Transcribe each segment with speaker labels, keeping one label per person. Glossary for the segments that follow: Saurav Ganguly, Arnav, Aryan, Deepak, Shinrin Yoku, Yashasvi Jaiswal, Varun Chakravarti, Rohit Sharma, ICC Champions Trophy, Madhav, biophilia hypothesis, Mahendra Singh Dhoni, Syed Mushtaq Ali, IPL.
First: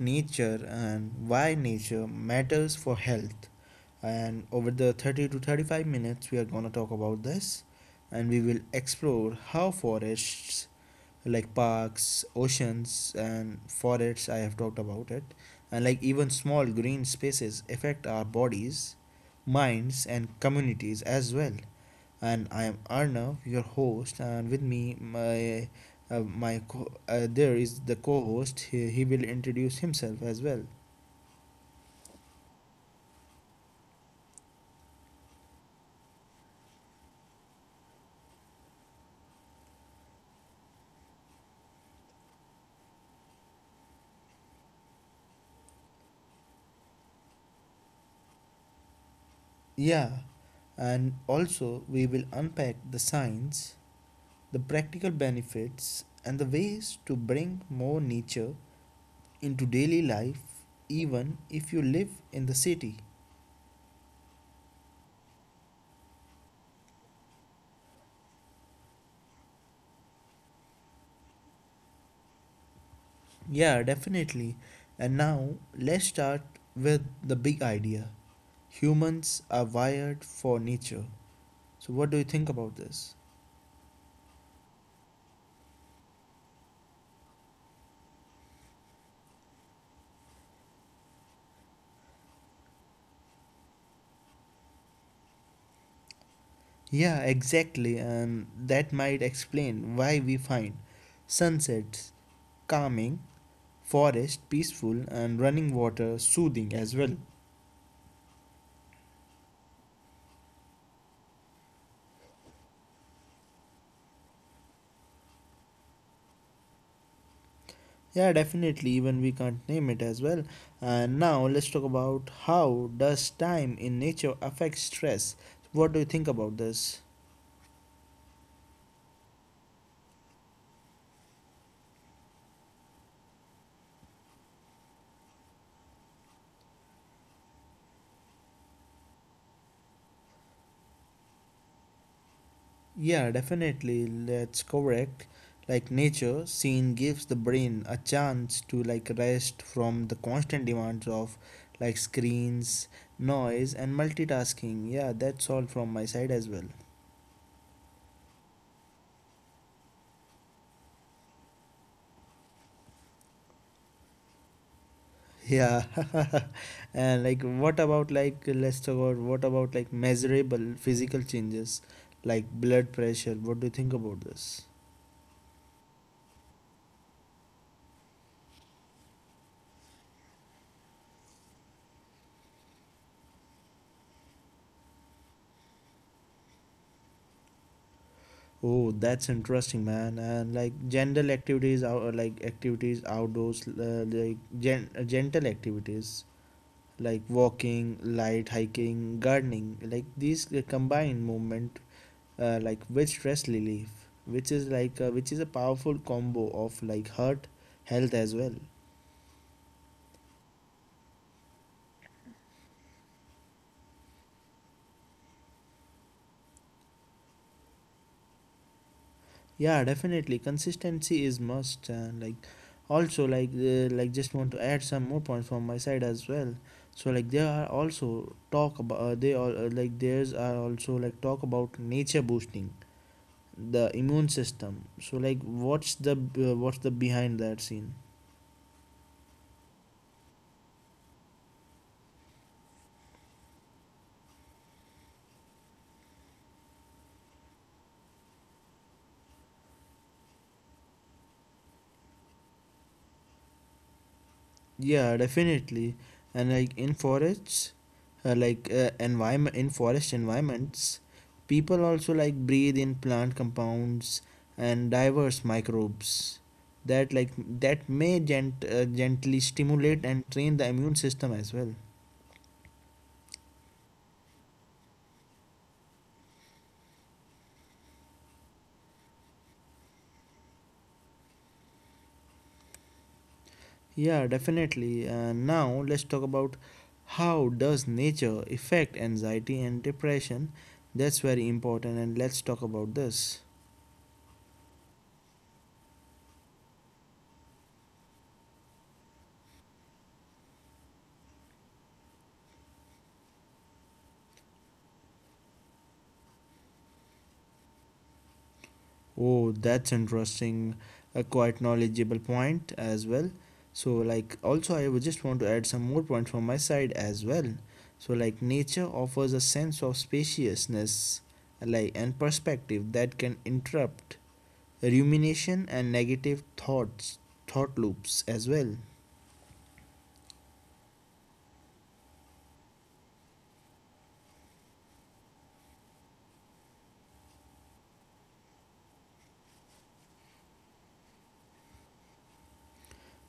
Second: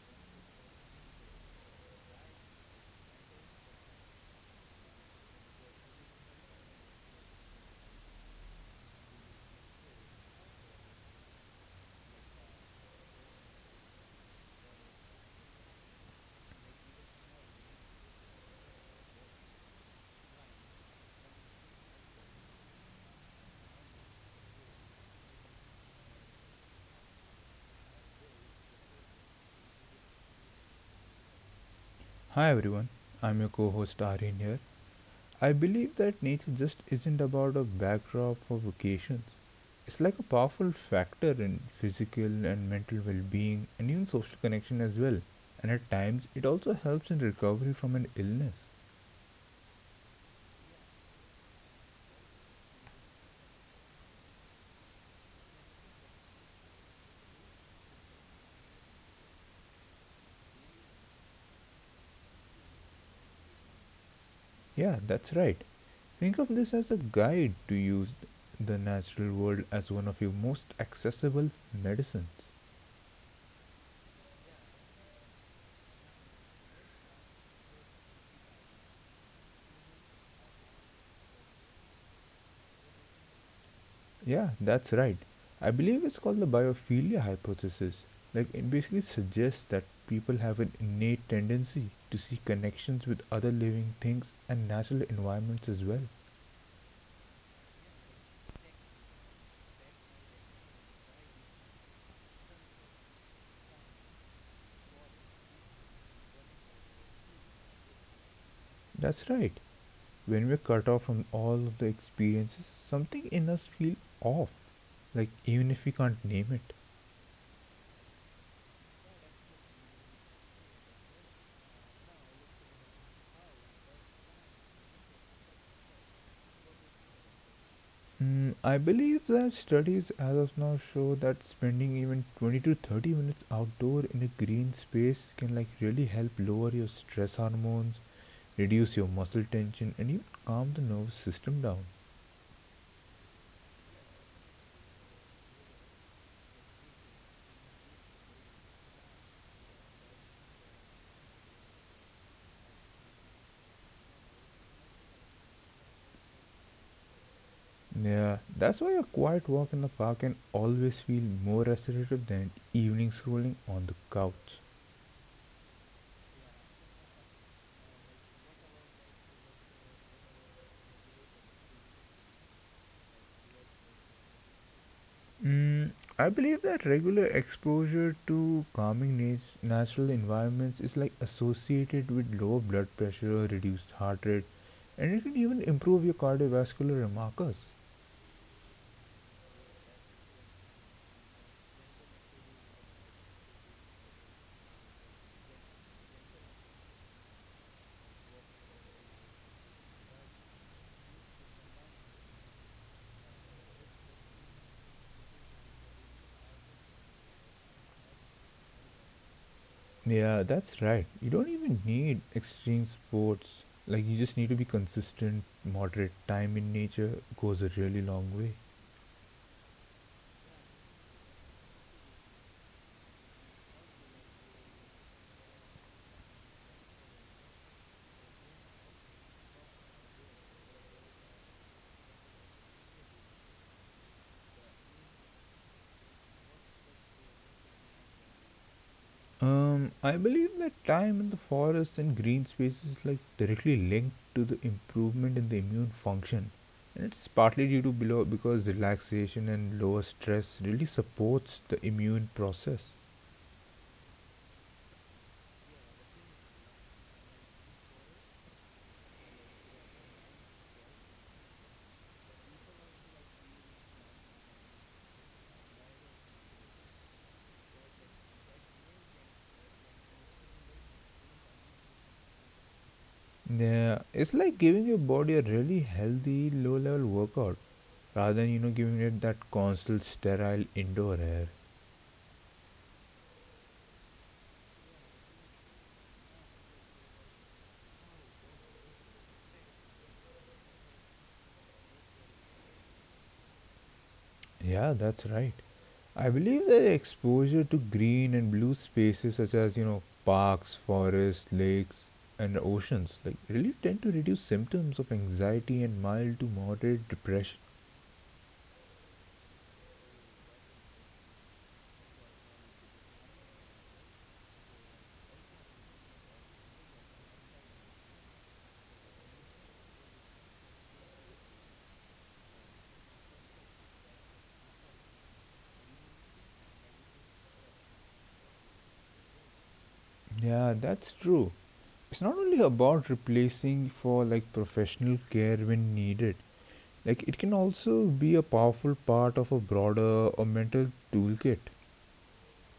Speaker 1: nature and why nature matters for health. And over the 30 to 35 minutes we are going to talk about this, and we will explore how forests like parks, oceans, and forests I have talked about it, and like even small green spaces affect our bodies, minds, and communities as well. And I am Arnav, your host, and with me, my my there is the co-host. He will introduce himself as well.
Speaker 2: Hi everyone, I'm your co host Aryan here. I believe that nature just isn't about a backdrop for vacations. It's like a powerful factor in physical and mental well being and even social connection as well. And at times, it also helps in recovery from an illness.
Speaker 1: Yeah, and also we will unpack the science, the practical benefits, and the ways to bring more nature into daily life, even if you live in the city.
Speaker 2: Yeah, that's right. Think of this as a guide to use the natural world as one of your most accessible medicines.
Speaker 1: Yeah, definitely. And now let's start with the big idea. Humans are wired for nature. So, what do you think about this?
Speaker 2: Yeah, that's right. I believe it's called the biophilia hypothesis. Like, it basically suggests that people have an innate tendency to see connections with other living things and natural environments as well.
Speaker 1: Yeah, exactly, and that might explain why we find sunsets calming, forest peaceful, and running water soothing as well.
Speaker 2: That's right. When we're cut off from all of the experiences, something in us feels off, like, even if we can't name it.
Speaker 1: Yeah, definitely, even we can't name it as well. And now let's talk about how does time in nature affect stress. What do you think about this?
Speaker 2: I believe that studies as of now show that spending even 20 to 30 minutes outdoor in a green space can like really help lower your stress hormones, reduce your muscle tension, and even calm the nervous system down.
Speaker 1: Yeah, definitely. That's correct. Like nature, scene gives the brain a chance to like rest from the constant demands of like screens, noise, and multitasking. Yeah, that's all from my side as well.
Speaker 2: Yeah, that's why a quiet walk in the park can always feel more restorative than evening scrolling on the couch.
Speaker 1: Yeah, and like what about like let's talk about what about like measurable physical changes like blood pressure? What do you think about this?
Speaker 2: Mm, I believe that regular exposure to calming natural environments is like associated with lower blood pressure, reduced heart rate, and it can even improve your cardiovascular markers.
Speaker 1: Oh, that's interesting, man. And like gentle activities, out like activities outdoors, like gentle activities like walking, light hiking, gardening, like these combined movement, like with stress relief, which is a powerful combo of like heart health as well.
Speaker 2: Yeah, that's right. You don't even need extreme sports. Like, you just need to be consistent, moderate time in nature goes a really long way.
Speaker 1: Yeah, definitely. Consistency is must. Also like just want to add some more points from my side as well. So like there are also talk about they all like there's are also like talk about nature boosting the immune system. So like what's the behind that scene?
Speaker 2: I believe that time in the forest and green space is like directly linked to the improvement in the immune function, and it's partly due to below because relaxation and lower stress really supports the immune process.
Speaker 1: Yeah, definitely. And like in forests, like environment in forest environments, people also like breathe in plant compounds and diverse microbes that like that may gently stimulate and train the immune system as well.
Speaker 2: Yeah, it's like giving your body a really healthy low-level workout rather than you know giving it that constant sterile indoor air.
Speaker 1: Yeah, definitely. Now let's talk about how does nature affect anxiety and depression. That's very important and let's talk about this.
Speaker 2: Yeah, that's right. I believe that exposure to green and blue spaces such as, you know, parks, forests, lakes, and oceans, like really tend to reduce symptoms of anxiety and mild to moderate depression.
Speaker 1: Oh, that's interesting. A quite knowledgeable point as well. So, like, also, I would just want to add some more points from my side as well. So, like, nature offers a sense of spaciousness, like, and perspective that can interrupt rumination and negative thoughts, thought loops as well.
Speaker 2: Yeah, that's true. It's not only about replacing for like professional care when needed. Like it can also be a powerful part of a broader a mental toolkit.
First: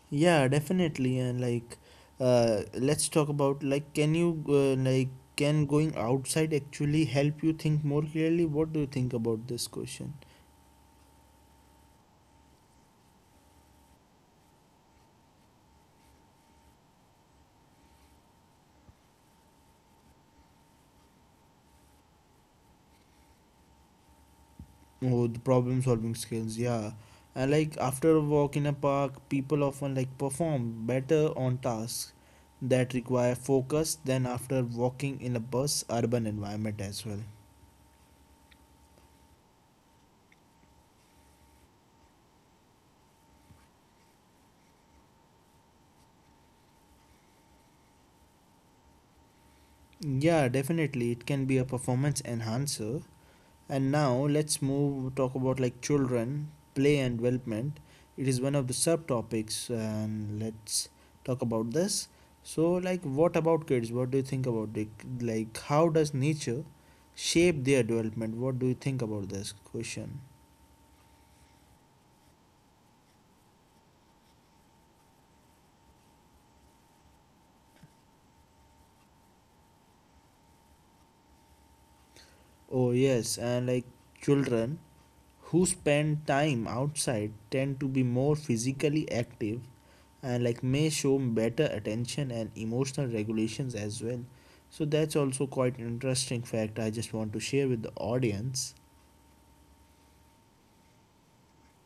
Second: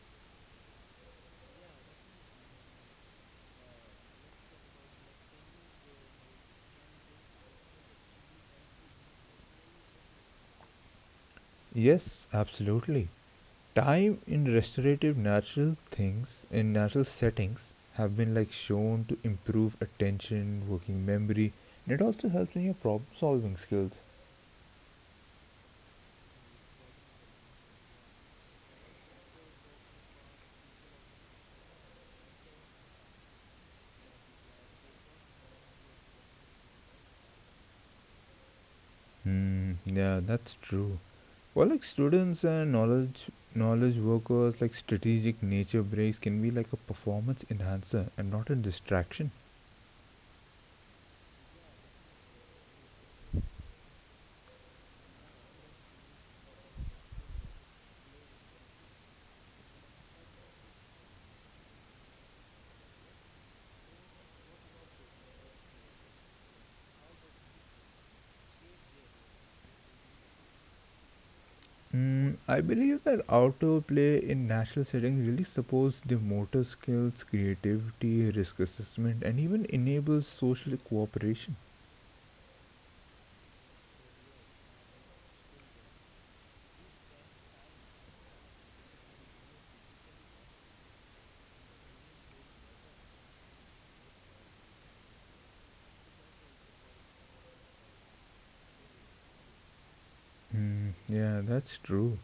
Speaker 1: Yeah, definitely. And like, let's talk about like, can going outside actually help you think more clearly? What do you think about this question?
Speaker 2: Yes, absolutely. Time in restorative natural things in natural settings have been like shown to improve attention, working memory, and it also helps in your problem solving skills.
Speaker 1: Oh, the problem solving skills, yeah. And like after a walk in a park, people often like perform better on tasks that require focus than after walking in a bus urban environment as well.
Speaker 2: Hmm, yeah, that's true. For like students and knowledge workers, like strategic nature breaks can be like a performance enhancer and not a distraction.
Speaker 1: Yeah, definitely it can be a performance enhancer. And now let's move talk about like children, play and development. It is one of the subtopics and let's talk about this. So like what about kids? What do you think about it? Like how does nature shape their development? What do you think about this question?
Speaker 2: I believe that outdoor play in national settings really supports the motor skills, creativity, risk assessment, and even enables social cooperation.
Speaker 1: Oh yes, and like children who spend time outside tend to be more physically active and like may show better attention and emotional regulations as well. So that's also quite an interesting fact I just want to share with the audience.
Speaker 2: Mm, yeah, that's true.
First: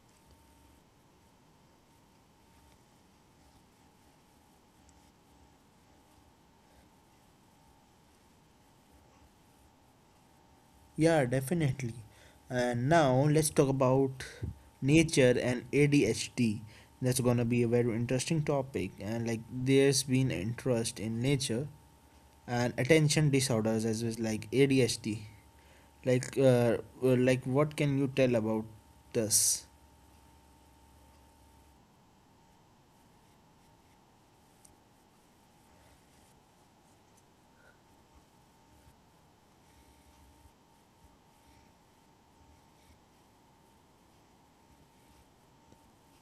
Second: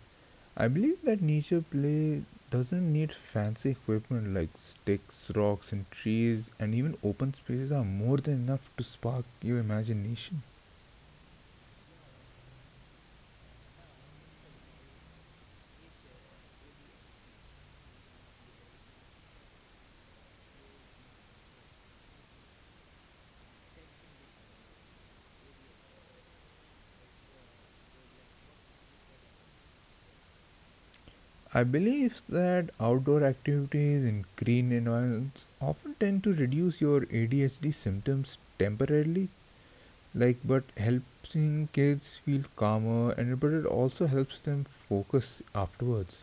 Speaker 2: I believe that nature play doesn't need fancy equipment like sticks, rocks, and trees, and even open spaces are more than enough to spark your imagination.
Speaker 1: Yeah, definitely. And now let's talk about nature and ADHD. That's gonna be a very interesting topic, and like there's been interest in nature and attention disorders as well as like ADHD. Like like what can you tell about this?
Speaker 2: I believe that outdoor activities in green environments often tend to reduce your ADHD symptoms temporarily, like but helping kids feel calmer and but it also helps them focus afterwards.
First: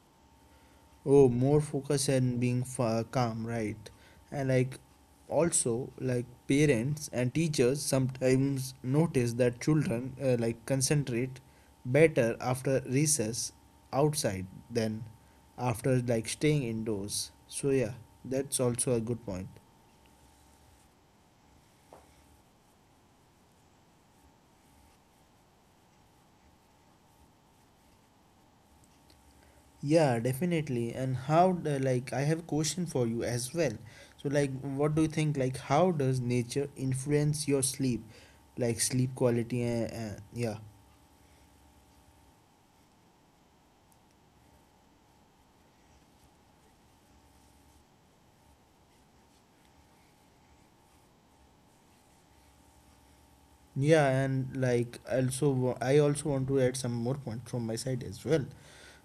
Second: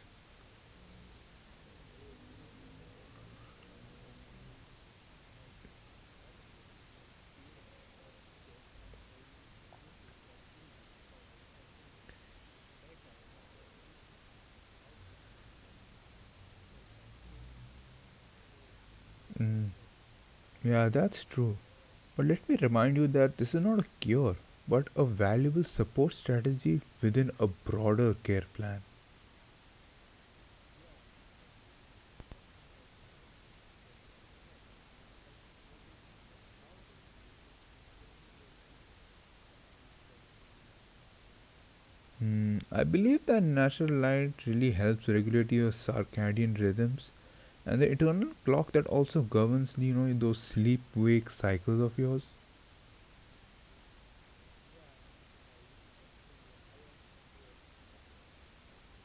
Speaker 1: Oh, more focus and being calm, right? And like also like parents and teachers sometimes notice that children like concentrate better after recess outside than after like staying indoors. So yeah, that's also a good point.
Speaker 2: Mm, yeah, that's true. But let me remind you that this is not a cure, but a valuable support strategy within a broader care plan.
Speaker 1: Yeah, definitely. And how the, like I have a question for you as well. So like what do you think like how does nature influence your sleep? Like sleep quality and yeah.
Speaker 2: I believe that natural light really helps regulate your circadian rhythms and the internal clock that also governs you know those sleep wake cycles of yours.
Speaker 1: Yeah, and like also I also want to add some more point from my side as well.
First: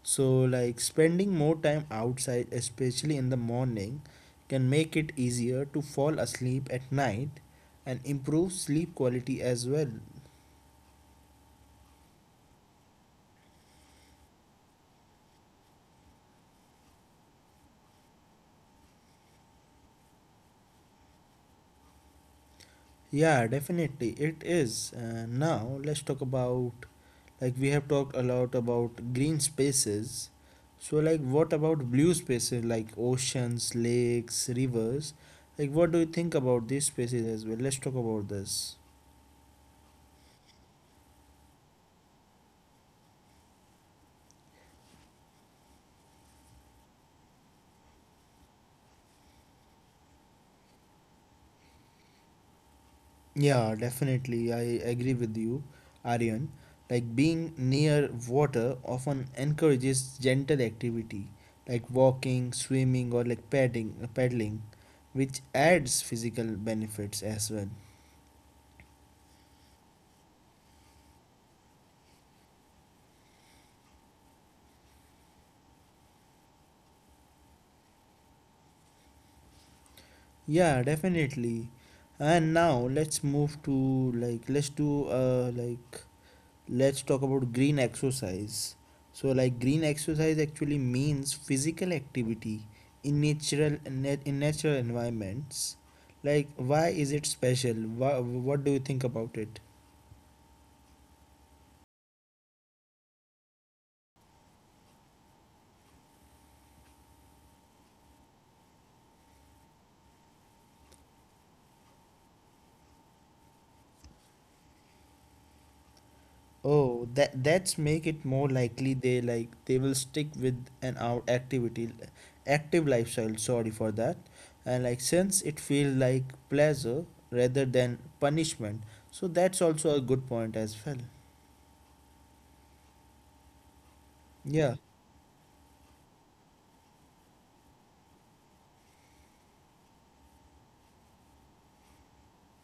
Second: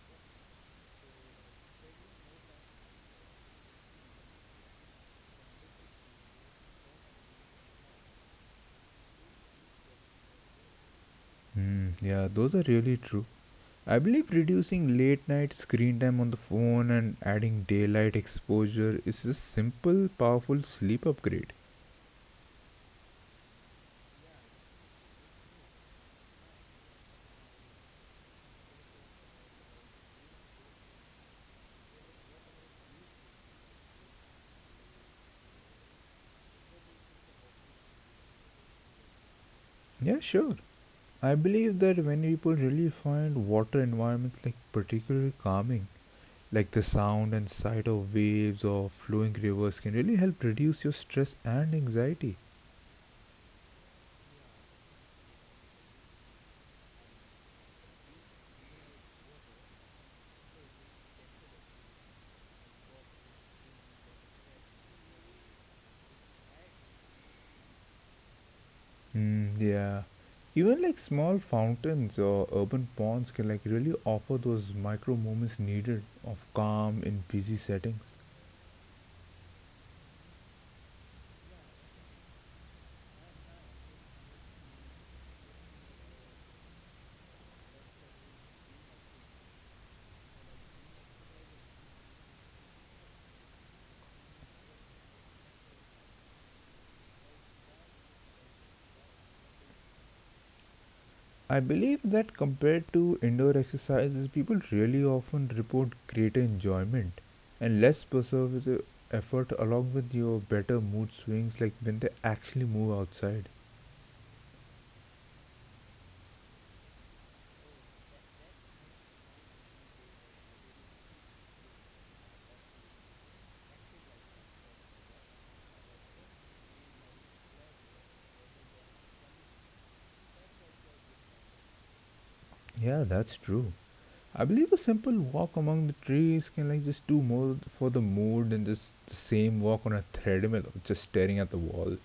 Speaker 1: So like spending more time outside, especially in the morning, can make it easier to fall asleep at night and improve sleep quality as well.
Speaker 2: Hmm, yeah, those are really true. I believe reducing late night screen time on the phone and adding daylight exposure is a simple, powerful sleep upgrade.
Speaker 1: Yeah, definitely it is. Now let's talk about like we have talked a lot about green spaces. So like what about blue spaces like oceans, lakes, rivers? Like what do you think about these spaces as well? Let's talk about this.
Speaker 2: Yeah, sure. I believe that when people really find water environments like particularly calming, like the sound and sight of waves or flowing rivers can really help reduce your stress and anxiety.
Speaker 1: Yeah, definitely. I agree with you, Aryan. Like being near water often encourages gentle activity, like walking, swimming, or like paddling, which adds physical benefits as well.
Speaker 2: Mm, yeah. Even like small fountains or urban ponds can like really offer those micro moments needed of calm in busy settings.
Speaker 1: Yeah, definitely. And now let's move to like let's do like let's talk about green exercise. So like green exercise actually means physical activity in natural environments. Like why is it special, why, what do you think about it?
Speaker 2: I believe that compared to indoor exercises, people really often report greater enjoyment and less perseverance effort along with your better mood swings like when they actually move outside.
Speaker 1: Oh, that's make it more likely they they will stick with an out activity active lifestyle. Sorry for that. And like since it feels like pleasure rather than punishment, so that's also a good point as well.
Speaker 2: Yeah, that's true.
Speaker 1: Yeah.
Speaker 2: I believe a simple walk among the trees can like just do more for the mood than just the same walk on a treadmill or just staring at the wall.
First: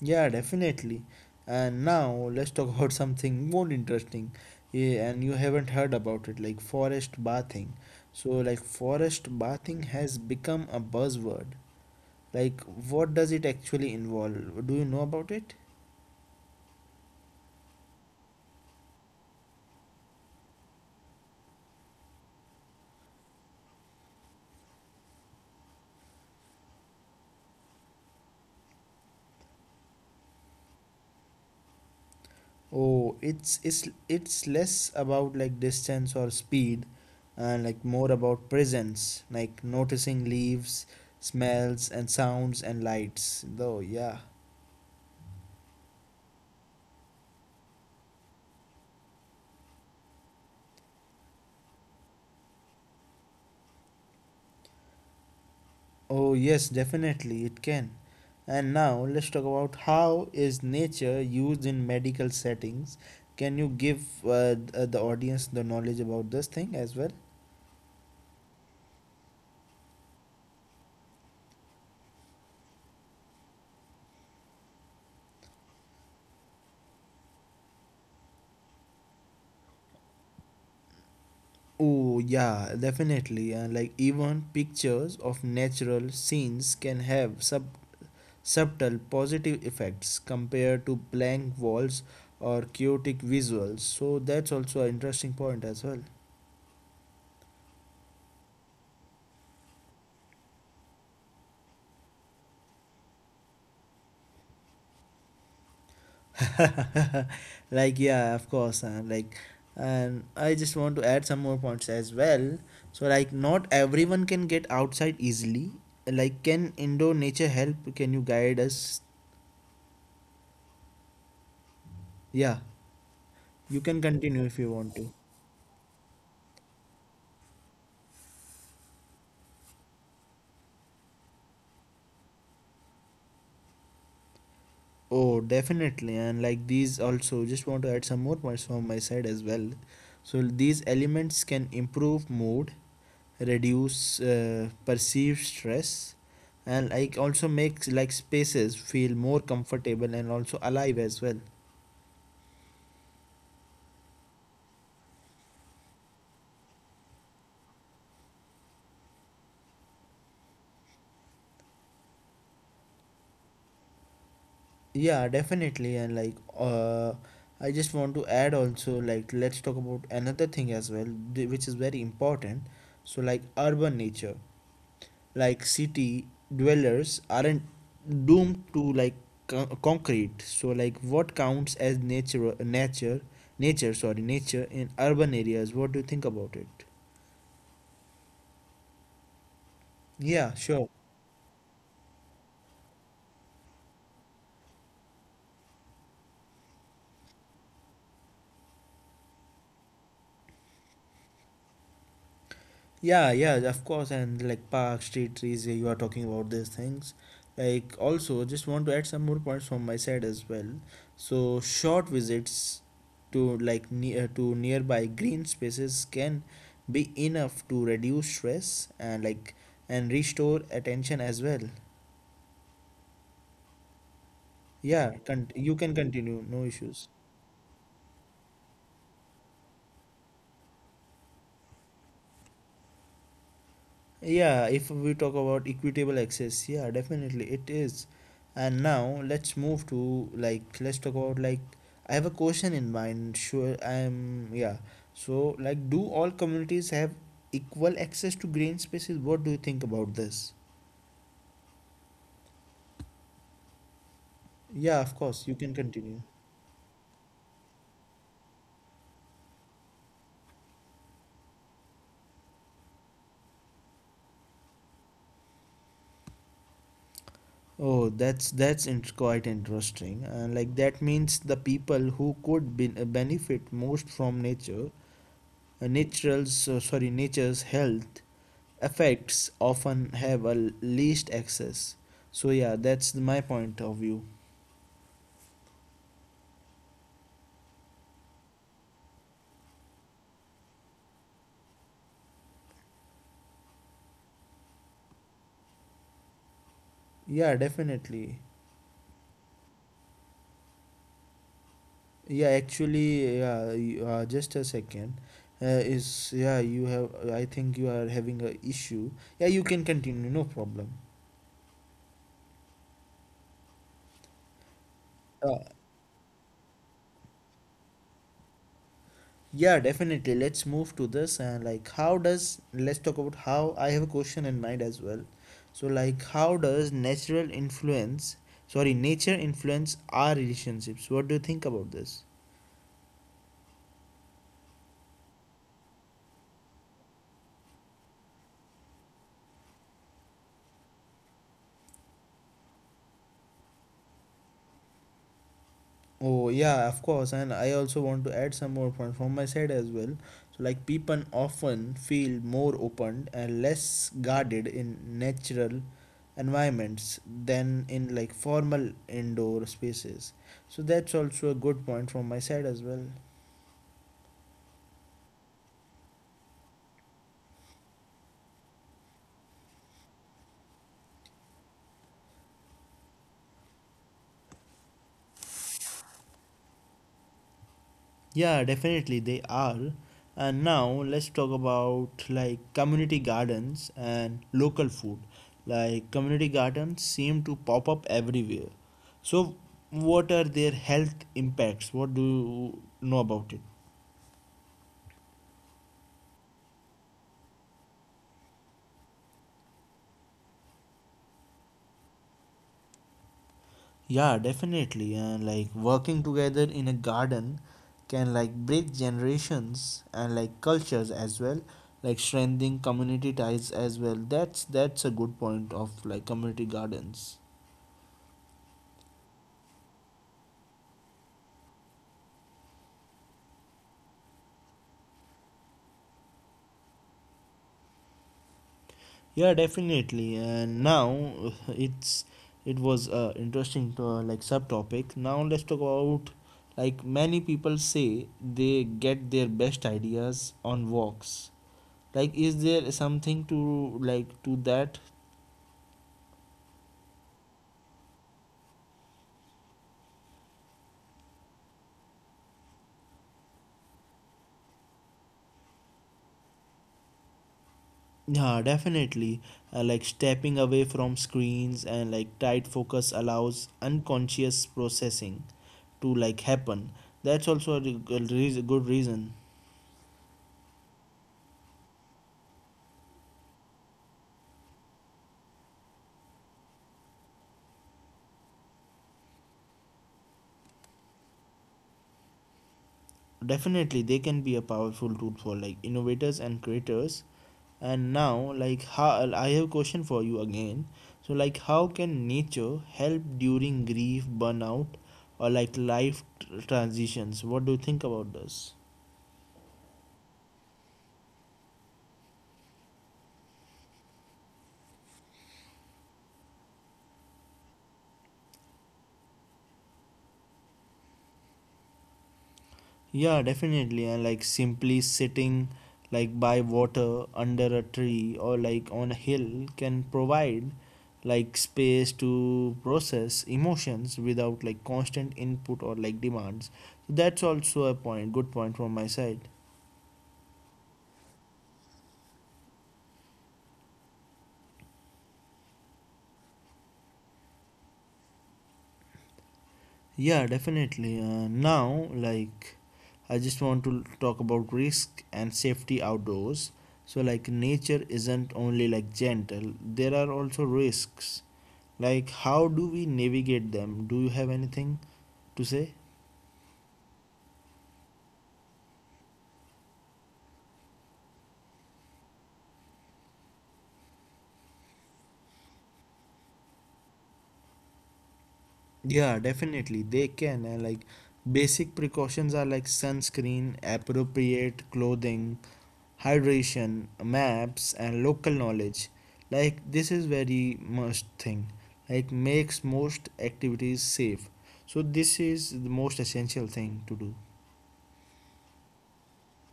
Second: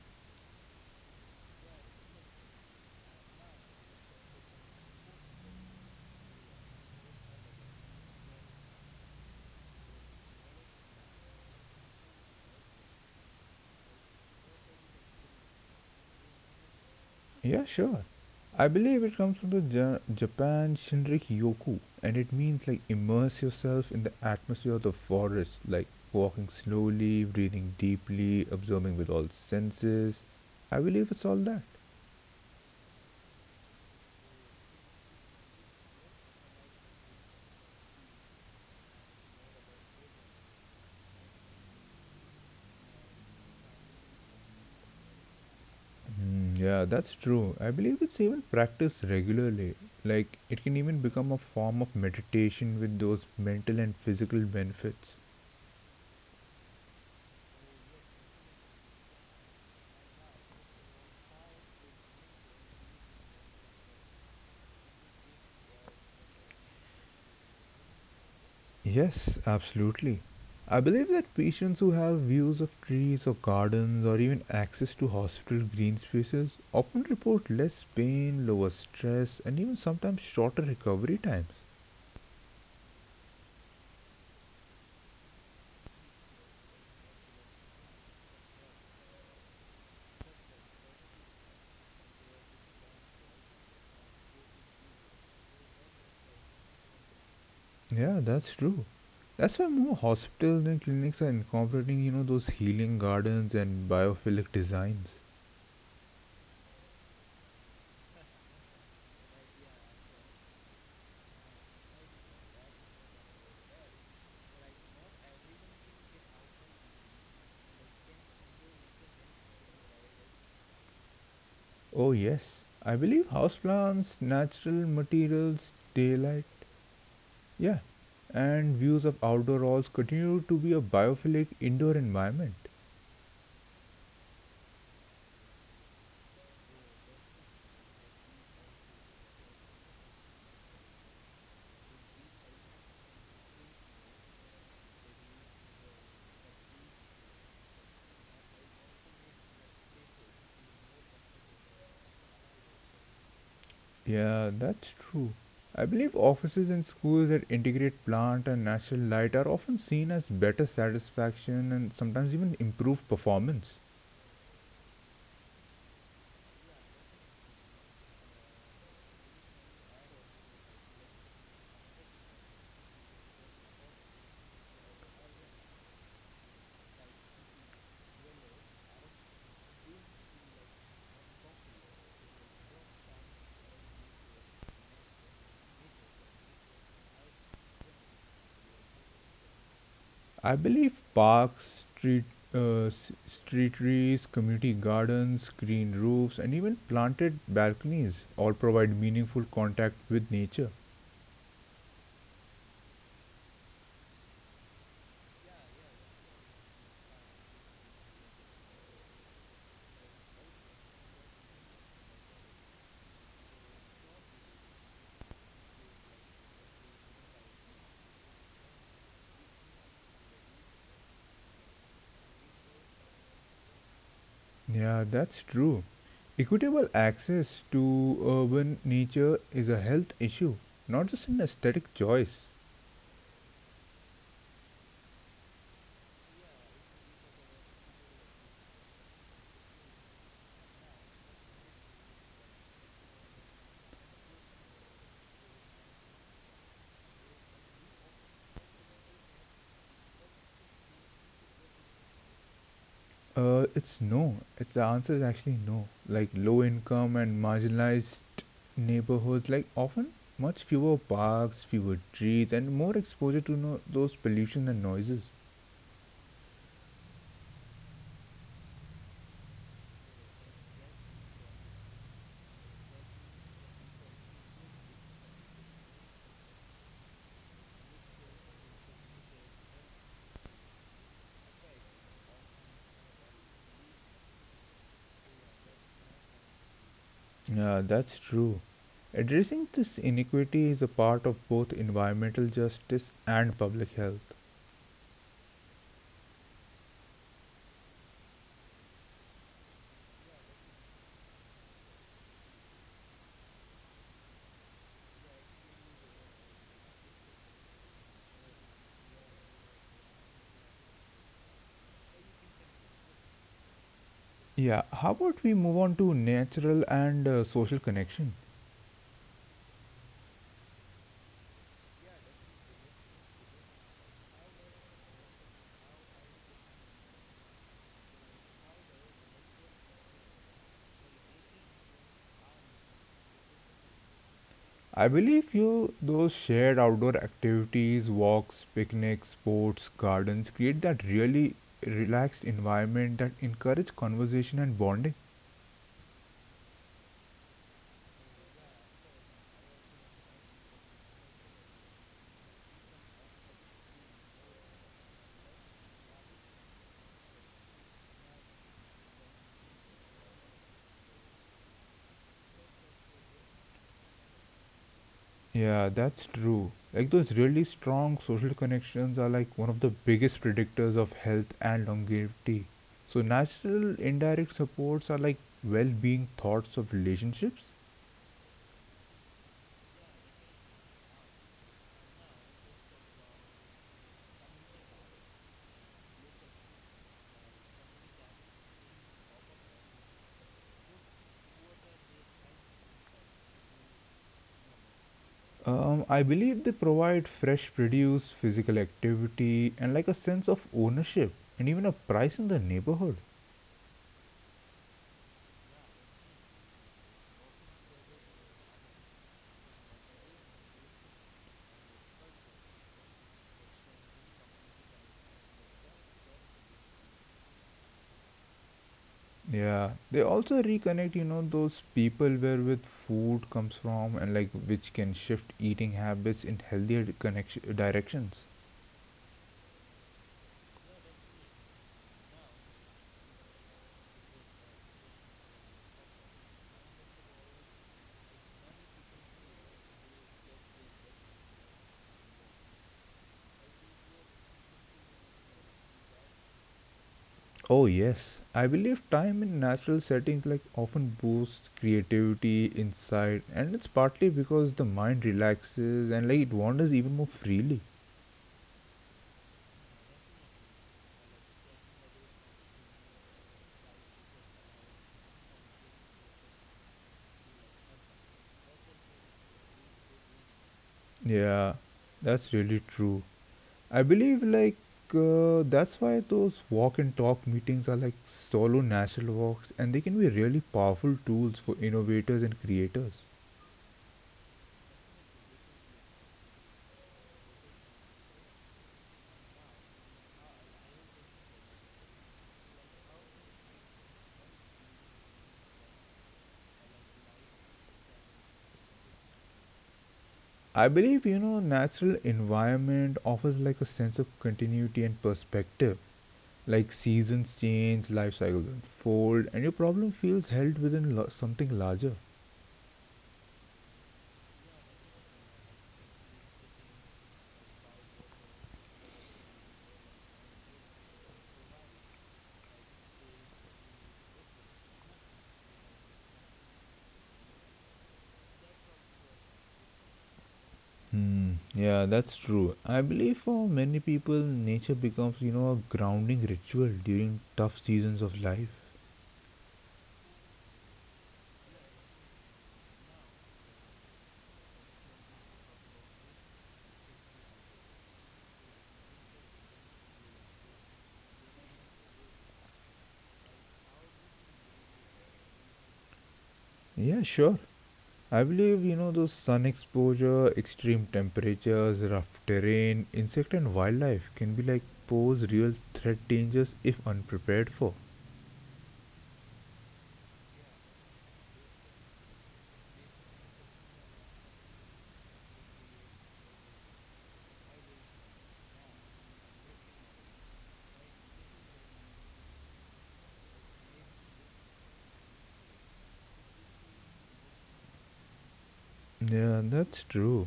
Speaker 1: Yeah, definitely. And now let's talk about something more interesting. Yeah, and you haven't heard about it, like forest bathing. So, like, forest bathing has become a buzzword. Like, what does it actually involve? Do you know about it?
Speaker 2: Yeah, sure. I believe it comes from the Japan Shinrik Yoku, and it means like immerse yourself in the atmosphere of the forest, like walking slowly, breathing deeply, observing with all senses. I believe it's all that.
Speaker 1: Oh, it's less about like distance or speed, and like more about presence, like noticing leaves, smells, and sounds and lights. Though, yeah.
Speaker 2: Mm, yeah, that's true. I believe it's even practiced regularly. Like, it can even become a form of meditation with those mental and physical benefits.
Speaker 1: Oh yes, definitely it can. And now let's talk about how is nature used in medical settings. Can you give the audience the knowledge about this thing as well?
Speaker 2: Yes, absolutely. I believe that patients who have views of trees or gardens or even access to hospital green spaces often report less pain, lower stress, and even sometimes shorter recovery times.
Speaker 1: Oh yeah, definitely. And like even pictures of natural scenes can have subtle positive effects compared to blank walls or chaotic visuals. So that's also an interesting point as well.
Speaker 2: Yeah, that's true. That's why more hospitals and clinics are incorporating, you know, those healing gardens and biophilic designs.
Speaker 1: Like yeah, of course. And I just want to add some more points as well. So like not everyone can get outside easily. Like can indoor nature help? Can you guide us?
Speaker 2: Oh, yes.
Speaker 1: Yeah,
Speaker 2: I believe
Speaker 1: you can
Speaker 2: houseplants,
Speaker 1: continue if you
Speaker 2: natural
Speaker 1: want to.
Speaker 2: materials, daylight, yeah, and views of outdoor halls continue to be a biophilic indoor environment.
Speaker 1: Oh, definitely. And like these also just want to add some more points from my side as well. So these elements can improve mood, reduce perceived stress, and like also makes like spaces feel more comfortable and also alive as well.
Speaker 2: Yeah, that's true. I believe offices and schools that integrate plant and natural light are often seen as better satisfaction and sometimes even improved performance.
Speaker 1: Yeah, definitely. And like I just want to add also like let's talk about another thing as well, which is very important. So like urban nature, like city dwellers aren't doomed to like concrete. So like what counts as nature, sorry, nature in urban areas? What do you think about it? Yeah,
Speaker 2: I
Speaker 1: sure.
Speaker 2: believe parks, street trees, community gardens, green roofs, and even planted balconies all provide meaningful contact with nature.
Speaker 1: Yeah, yeah, of course. And like park, street trees, yeah, you are talking about these things. Like, also, just want to add some more points from my side as well. So, short visits to like near to nearby green spaces can be enough to reduce stress and restore attention as well. Yeah,
Speaker 2: Yeah,
Speaker 1: you
Speaker 2: that's
Speaker 1: can
Speaker 2: true.
Speaker 1: continue, no issues.
Speaker 2: Equitable access to urban nature is a health issue, not just an aesthetic choice.
Speaker 1: Yeah, if we talk about equitable access, yeah, definitely it is. And now let's move to like let's talk about like I have a question in mind. Sure, I'm yeah. So like, do all communities have equal access to green spaces? What do you think about this?
Speaker 2: It's no.
Speaker 1: Yeah, of
Speaker 2: It's the
Speaker 1: course, you
Speaker 2: answer
Speaker 1: can
Speaker 2: is actually
Speaker 1: continue.
Speaker 2: no. Like low income and marginalized neighborhoods, like often much fewer parks, fewer trees, and more exposure to those pollution and noises.
Speaker 1: Oh, that's int quite interesting. And like that means the people who could be, benefit most from nature, nature's health effects often have a least access. So yeah, that's my point of view.
Speaker 2: Yeah, that's true. Addressing this inequity is a part of both environmental justice and public health.
Speaker 1: Yeah, definitely. Yeah, actually, yeah, just a second. uh, is, yeah, you have, I think you are having a issue. Yeah, you can continue, no problem.
Speaker 2: Yeah,
Speaker 1: uh,
Speaker 2: how about we move on to natural and social connection?
Speaker 1: yeah definitely, let's move to this. And like how does let's talk about how I have a question in mind as well. So like how does natural influence, sorry, nature influence our relationships? What do you think about this?
Speaker 2: I believe you those shared outdoor activities, walks, picnics, sports, gardens create that really relaxed environment that encourage conversation and bonding.
Speaker 1: Oh yeah, of course, and I also want to add some more point from my side as well. So like people often feel more open and less guarded in natural environments than in like formal indoor spaces. So that's also a good point from my side as well.
Speaker 2: Yeah, that's true. Like those really strong social connections are like one of the biggest predictors of health and longevity. So natural indirect supports are like well-being thoughts of relationships.
Speaker 1: Yeah, definitely they are. And now let's talk about like community gardens and local food. Like community gardens seem to pop up everywhere. So what are their health impacts? What do you know about it?
Speaker 2: I believe they provide fresh produce, physical activity, and like a sense of ownership and even a price in the neighborhood.
Speaker 1: Yeah, definitely. And like working together in a garden can like break generations and like cultures as well, like strengthening community ties as well. That's a good point of like community gardens.
Speaker 2: Yeah, they also reconnect, you know, those people where with food comes from and like which can shift eating habits in healthier connection directions.
Speaker 1: Yeah, definitely. And now it's it was interesting to like subtopic. Now let's talk about like many people say they get their best ideas on walks. Like, is there something to that?
Speaker 2: Oh yes, I believe time in natural settings like often boosts creativity, insight, and it's partly because the mind relaxes and like it wanders even more freely.
Speaker 1: Yeah, definitely. Like stepping away from screens and like tight focus allows unconscious processing to like happen. That's also a good reason.
Speaker 2: Yeah, that's really true. I believe that's why those walk and talk meetings are like solo national walks and they can be really powerful tools for innovators and creators.
Speaker 1: Definitely they can be a powerful tool for like innovators and creators. And now like how I have a question for you again. So like how can nature help during grief burnout or like life transitions? What do you think about this?
Speaker 2: I believe you know natural environment offers like a sense of continuity and perspective. Like seasons change, life cycles unfold, and your problem feels held within something larger.
Speaker 1: Yeah, definitely. And like simply sitting like by water under a tree or like on a hill can provide like space to process emotions without like constant input or like demands. So that's also a point, good point from my side.
Speaker 2: Hmm, yeah, that's true. I believe for many people, nature becomes, you know, a grounding ritual during tough seasons of life.
Speaker 1: Yeah, definitely. Now, like, I just want to talk about risk and safety outdoors. So, like, nature isn't only like gentle, there are also risks. Like, how do we navigate them? Do you have anything to say?
Speaker 2: Yeah, sure. I believe, you know, those sun exposure, extreme temperatures, rough terrain, insect and wildlife can be like pose real threat dangers if unprepared for.
Speaker 1: Yeah, definitely they can. And like basic precautions are like sunscreen, appropriate clothing, hydration, maps, and local knowledge. Like this is very must thing. Like makes most activities safe. So this is the most essential thing to do.
Speaker 2: Yeah, that's true.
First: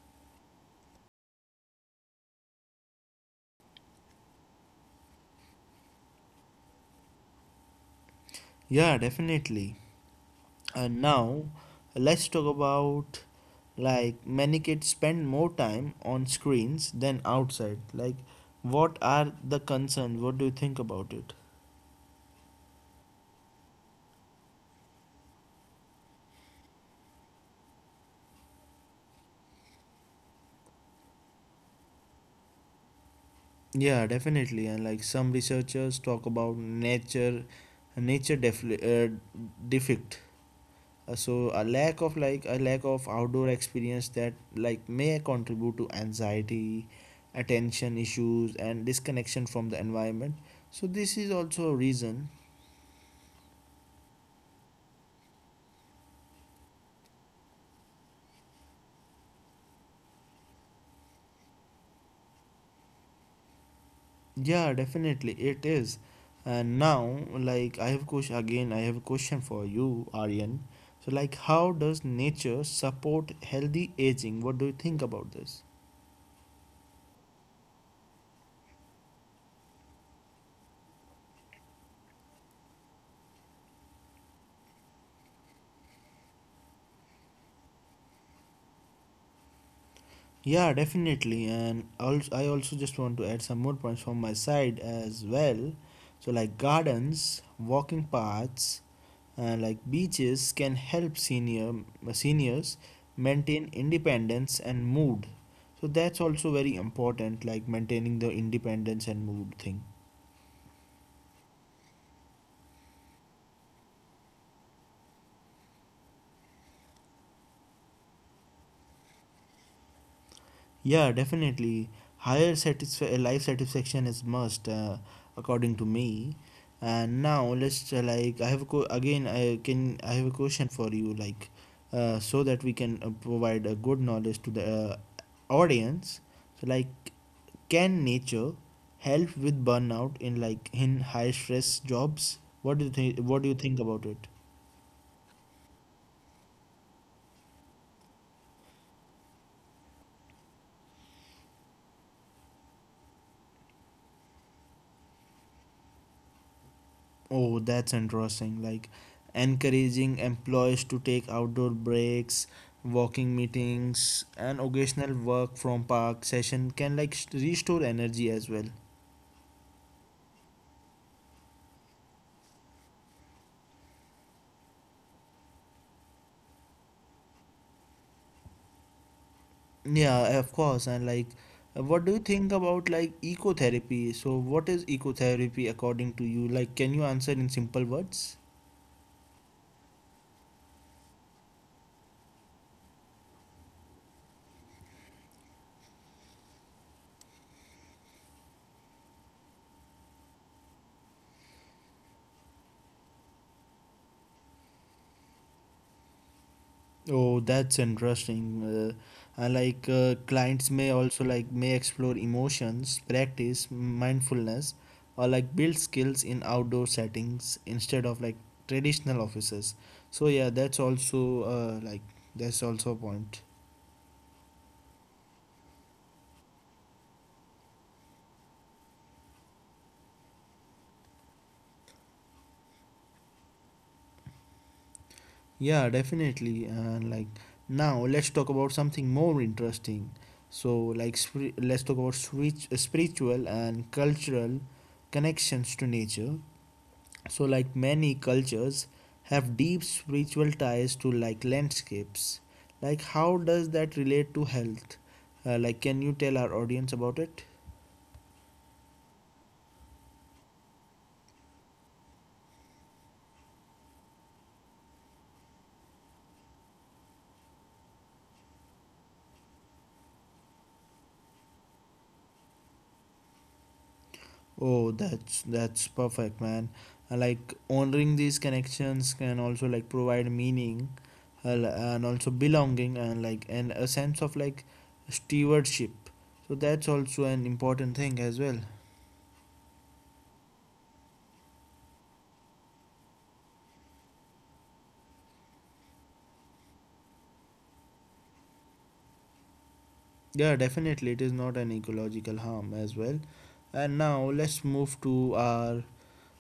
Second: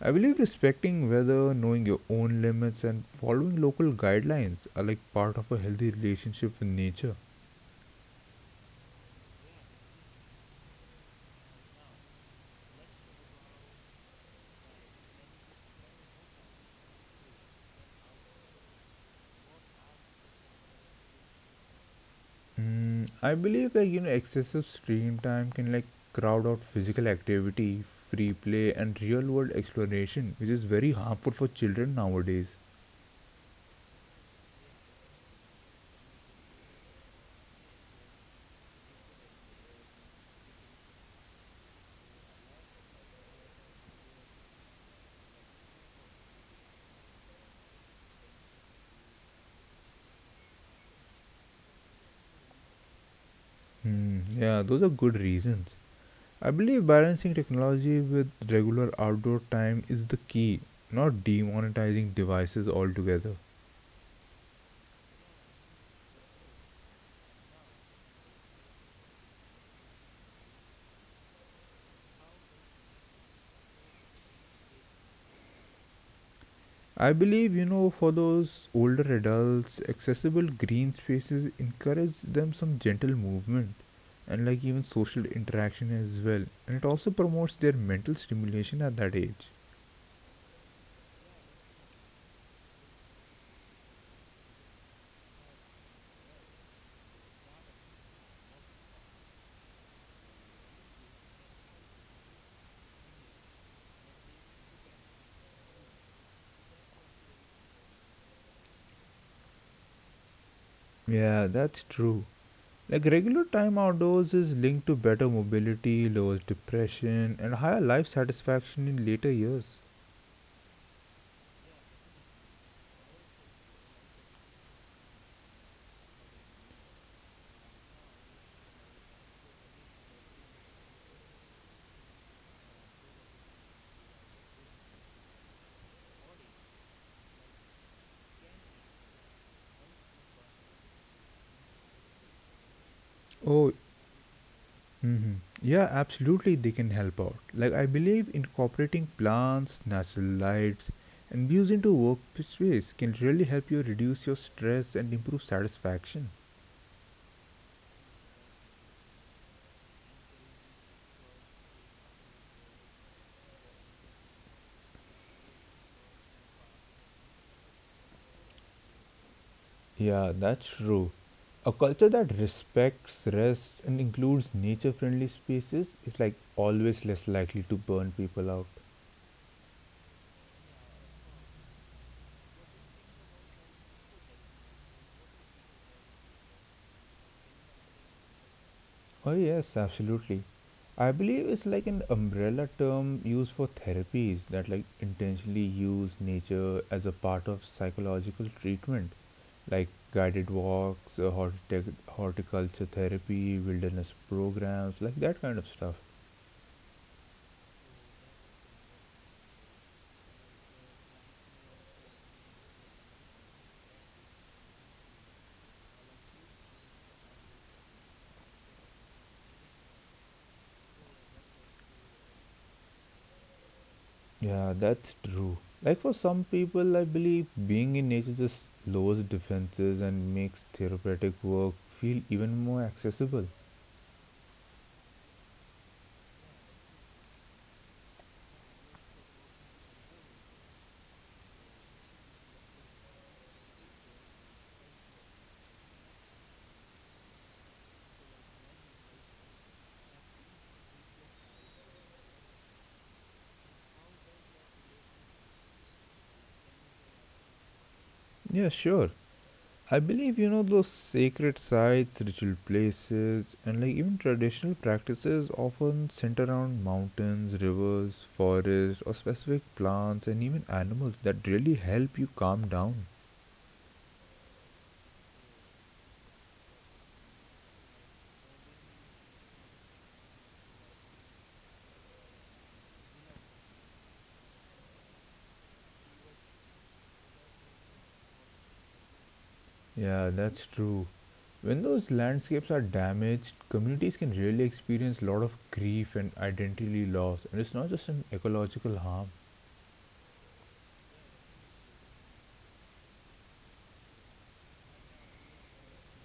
Speaker 2: I believe respecting weather, knowing your own limits, and following local guidelines are like part of a healthy relationship with nature.
Speaker 1: Yeah, definitely. And now let's talk about like many kids spend more time on screens than outside. Like what are the concerns? What do you think about it?
Speaker 2: I believe like you know excessive screen time can like crowd out physical activity, free play, and real world exploration, which is very harmful for children nowadays.
Speaker 1: Yeah, definitely. And like some researchers talk about nature, nature defect. So a lack of outdoor experience that like may contribute to anxiety, attention issues, and disconnection from the environment. So this is also a reason.
Speaker 2: Hmm, yeah, those are good reasons. I believe balancing technology with regular outdoor time is the key, not demonetizing devices altogether.
Speaker 1: Yeah, definitely it is. And now, like I have a question for you, Aryan. So, like, how does nature support healthy aging? What do you think about this?
Speaker 2: I believe, you know, for those older adults, accessible green spaces encourage them some gentle movement and like even social interaction as well. And it also promotes their mental stimulation at that age.
Speaker 1: Yeah, definitely. And also, I also just want to add some more points from my side as well. So, like gardens, walking paths, and like beaches can help seniors maintain independence and mood. So that's also very important, like maintaining the independence and mood thing.
Speaker 2: Yeah, that's true. Like regular time outdoors is linked to better mobility, lowers depression, and higher life satisfaction in later years.
Speaker 1: Yeah, definitely. Life satisfaction is must, according to me. And now let's like I have a co- again I can I have a question for you like, so that we can provide a good knowledge to the audience. So like, can nature help with burnout in in high stress jobs? What do you think? What do you
Speaker 2: Oh,
Speaker 1: think about it?
Speaker 2: hmm Yeah, absolutely, they can help out. Like, I believe incorporating plants, natural lights, and views into workspace can really help you reduce your stress and improve satisfaction.
Speaker 1: Oh, that's interesting. Like encouraging employees to take outdoor breaks, walking meetings, and occasional work from park session can like restore energy as well.
Speaker 2: Yeah, that's true. A culture that respects rest and includes nature friendly spaces is like always less likely to burn people out.
Speaker 1: Yeah, of course. And like, what do you think about like eco therapy? So, what is eco therapy according to you? Like, can you answer in simple words?
Speaker 2: Oh, yes, absolutely. I believe it's like an umbrella term used for therapies that like intentionally use nature as a part of psychological treatment, like guided walks, horticulture therapy, wilderness programs, like that kind of stuff.
Speaker 1: Oh, that's interesting. I like Clients may also like may explore emotions, practice mindfulness, or like build skills in outdoor settings instead of like traditional offices. So yeah, that's also like that's also a point.
Speaker 2: Yeah, that's true. Like for some people, I believe being in nature just lowers defenses and makes therapeutic work feel even more accessible.
Speaker 1: Yeah, definitely. And like now, let's talk about something more interesting. So like let's talk about switch, spiritual and cultural connections to nature. So, like many cultures, have deep spiritual ties to like landscapes. Like, how does that relate to health? Like, can you tell our audience about it?
Speaker 2: Yeah, sure. I believe you know those sacred sites, ritual places, and like even traditional practices often center around mountains, rivers, forests, or specific plants and even animals that really help you calm down.
Speaker 1: Oh, that's perfect, man. Like honoring these connections can also like provide meaning, and also belonging, and a sense of like stewardship. So that's also an important thing as well.
Speaker 2: Yeah, that's true. When those landscapes are damaged, communities can really experience a lot of grief and identity loss, and it's not just an ecological harm.
Speaker 1: Yeah, definitely, it is not an ecological harm as well. And now let's move to our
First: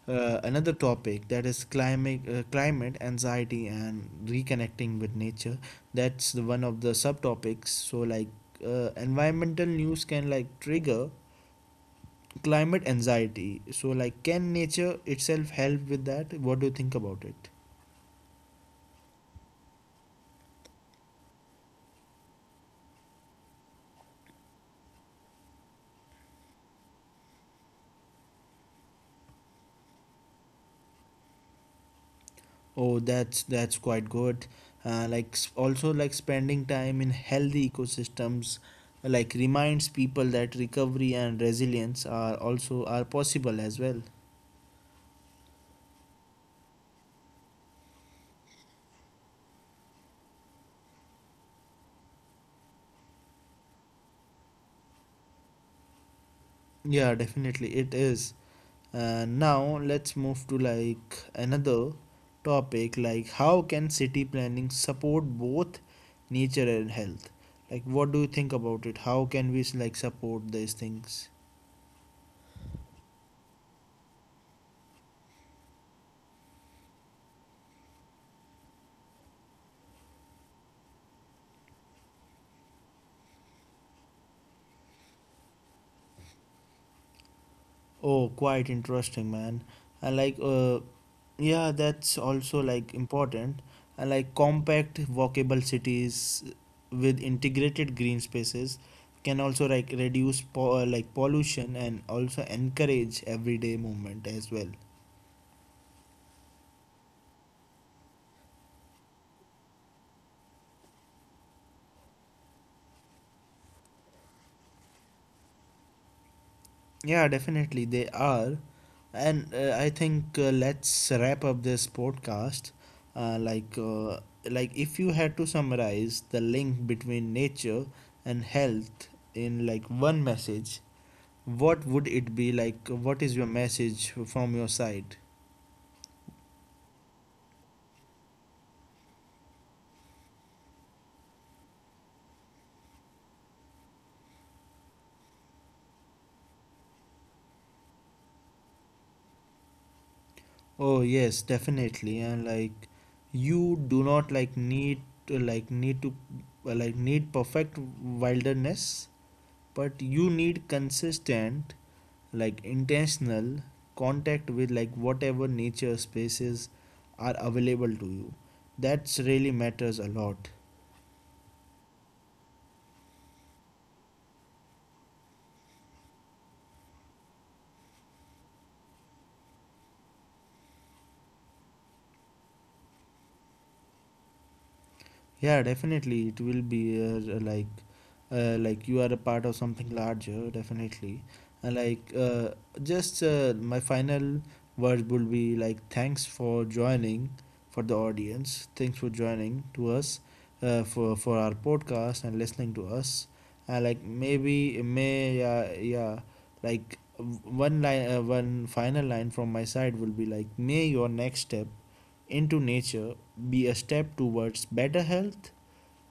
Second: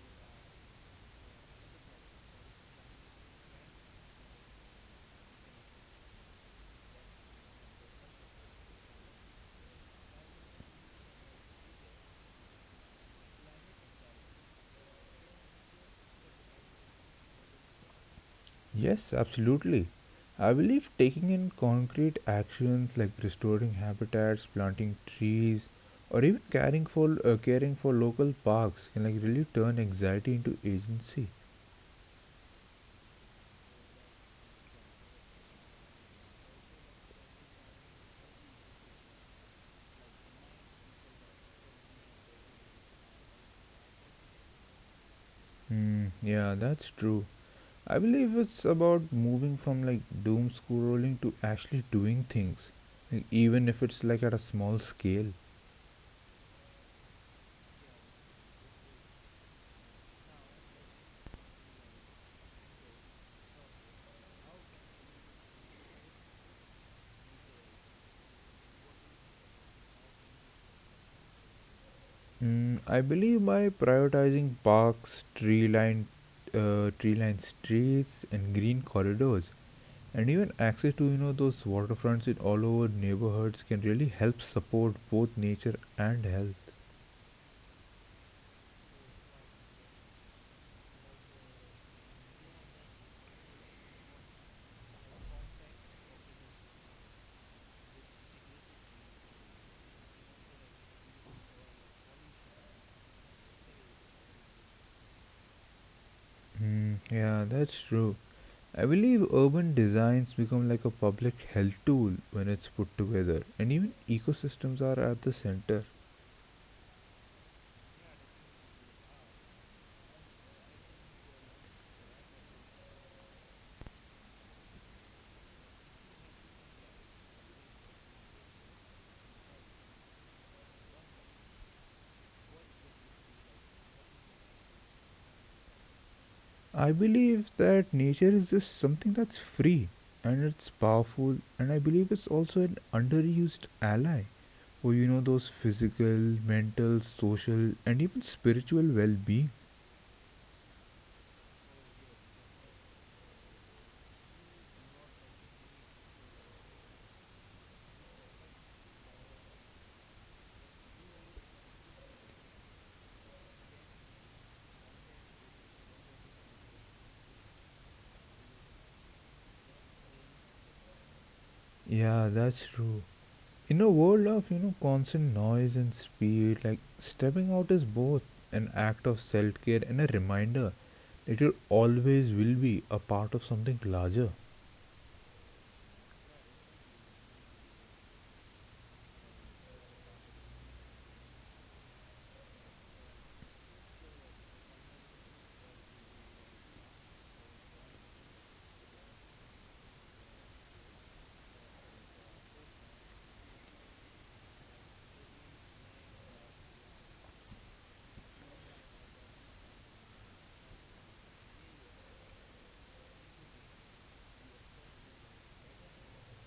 Speaker 1: another topic that is climate, climate anxiety and reconnecting with nature. That's the one of the subtopics. So like environmental news can like trigger climate anxiety. So like can nature itself help with that? What do you think about it?
Speaker 2: Yes, absolutely. I believe taking in concrete actions like restoring habitats, planting trees, or even caring for local parks can like really turn anxiety into agency.
Speaker 1: Oh, that's quite good. Like also like spending time in healthy ecosystems like reminds people that recovery and resilience are also are possible as well.
Speaker 2: Hmm, yeah, that's true. I believe it's about moving from like doom scrolling to actually doing things, like, even if it's like at a small scale.
Speaker 1: Yeah, definitely it is. Now let's move to like another topic like how can city planning support both nature and health? Like what do you think about it? How can we like support these things?
Speaker 2: I believe by prioritizing parks, tree-lined streets, and green corridors, and even access to you know those waterfronts in all over neighborhoods can really help support both nature and health.
Speaker 1: Oh, quite interesting, man. I like Yeah, that's also like important. And like compact walkable cities with integrated green spaces can also like reduce like pollution and also encourage everyday movement as well.
Speaker 2: Hmm, yeah, that's true. I believe urban designs become like a public health tool when it's put together and even ecosystems are at the center.
Speaker 1: Yeah, definitely they are. And I think let's wrap up this podcast. Uh, like uh, like if you had to summarize the link between nature and health in like one message, what would it be like? What is your message from your side?
Speaker 2: I believe that nature is just something that's free and it's powerful, and I believe it's also an underused ally for you know those physical, mental, social and even spiritual well-being.
Speaker 1: Oh yes, definitely. And like, you do not like need like need to like need perfect wilderness, but you need consistent, like intentional contact with like whatever nature spaces are available to you. That's really matters a lot.
Speaker 2: Yeah, that's true. In a world of, you know, constant noise and speed, like stepping out is both an act of self-care and a reminder that you always will be a part of something larger.
Speaker 1: Yeah, definitely it will be like you are a part of something larger, definitely. And like just my final word would be like thanks for joining for the audience. Thanks for joining to us for our podcast and listening to us. And like maybe may yeah yeah like w- one line, one final line from my side will be like may your next step into nature be a step towards better health,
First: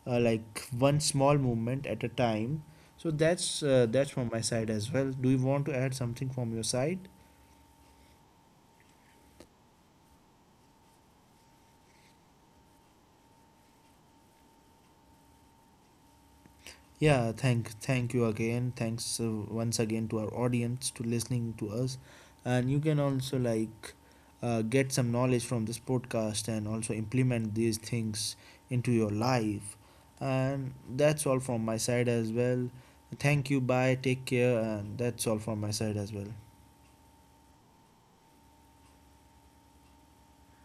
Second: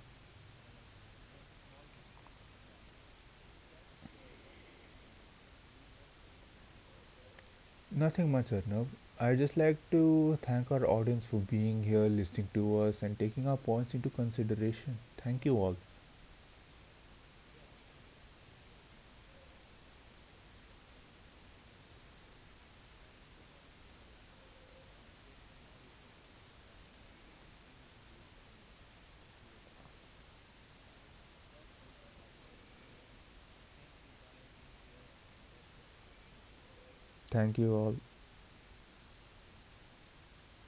Speaker 1: like one small movement at a time. So that's from my side as well. Do you want to add something from your side?
Speaker 2: Nothing much, Arnav. I just like to thank our audience for being here, listening to us, and taking our points into consideration. Thank you all.
Speaker 1: Yeah, thank you again. Thanks once again to our audience to listening to us, and you can also get some knowledge from this podcast and also implement these things into your life. And that's all from my side as well. Thank you. Bye. Take care. And that's all from my side as well.
Speaker 2: Thank you all.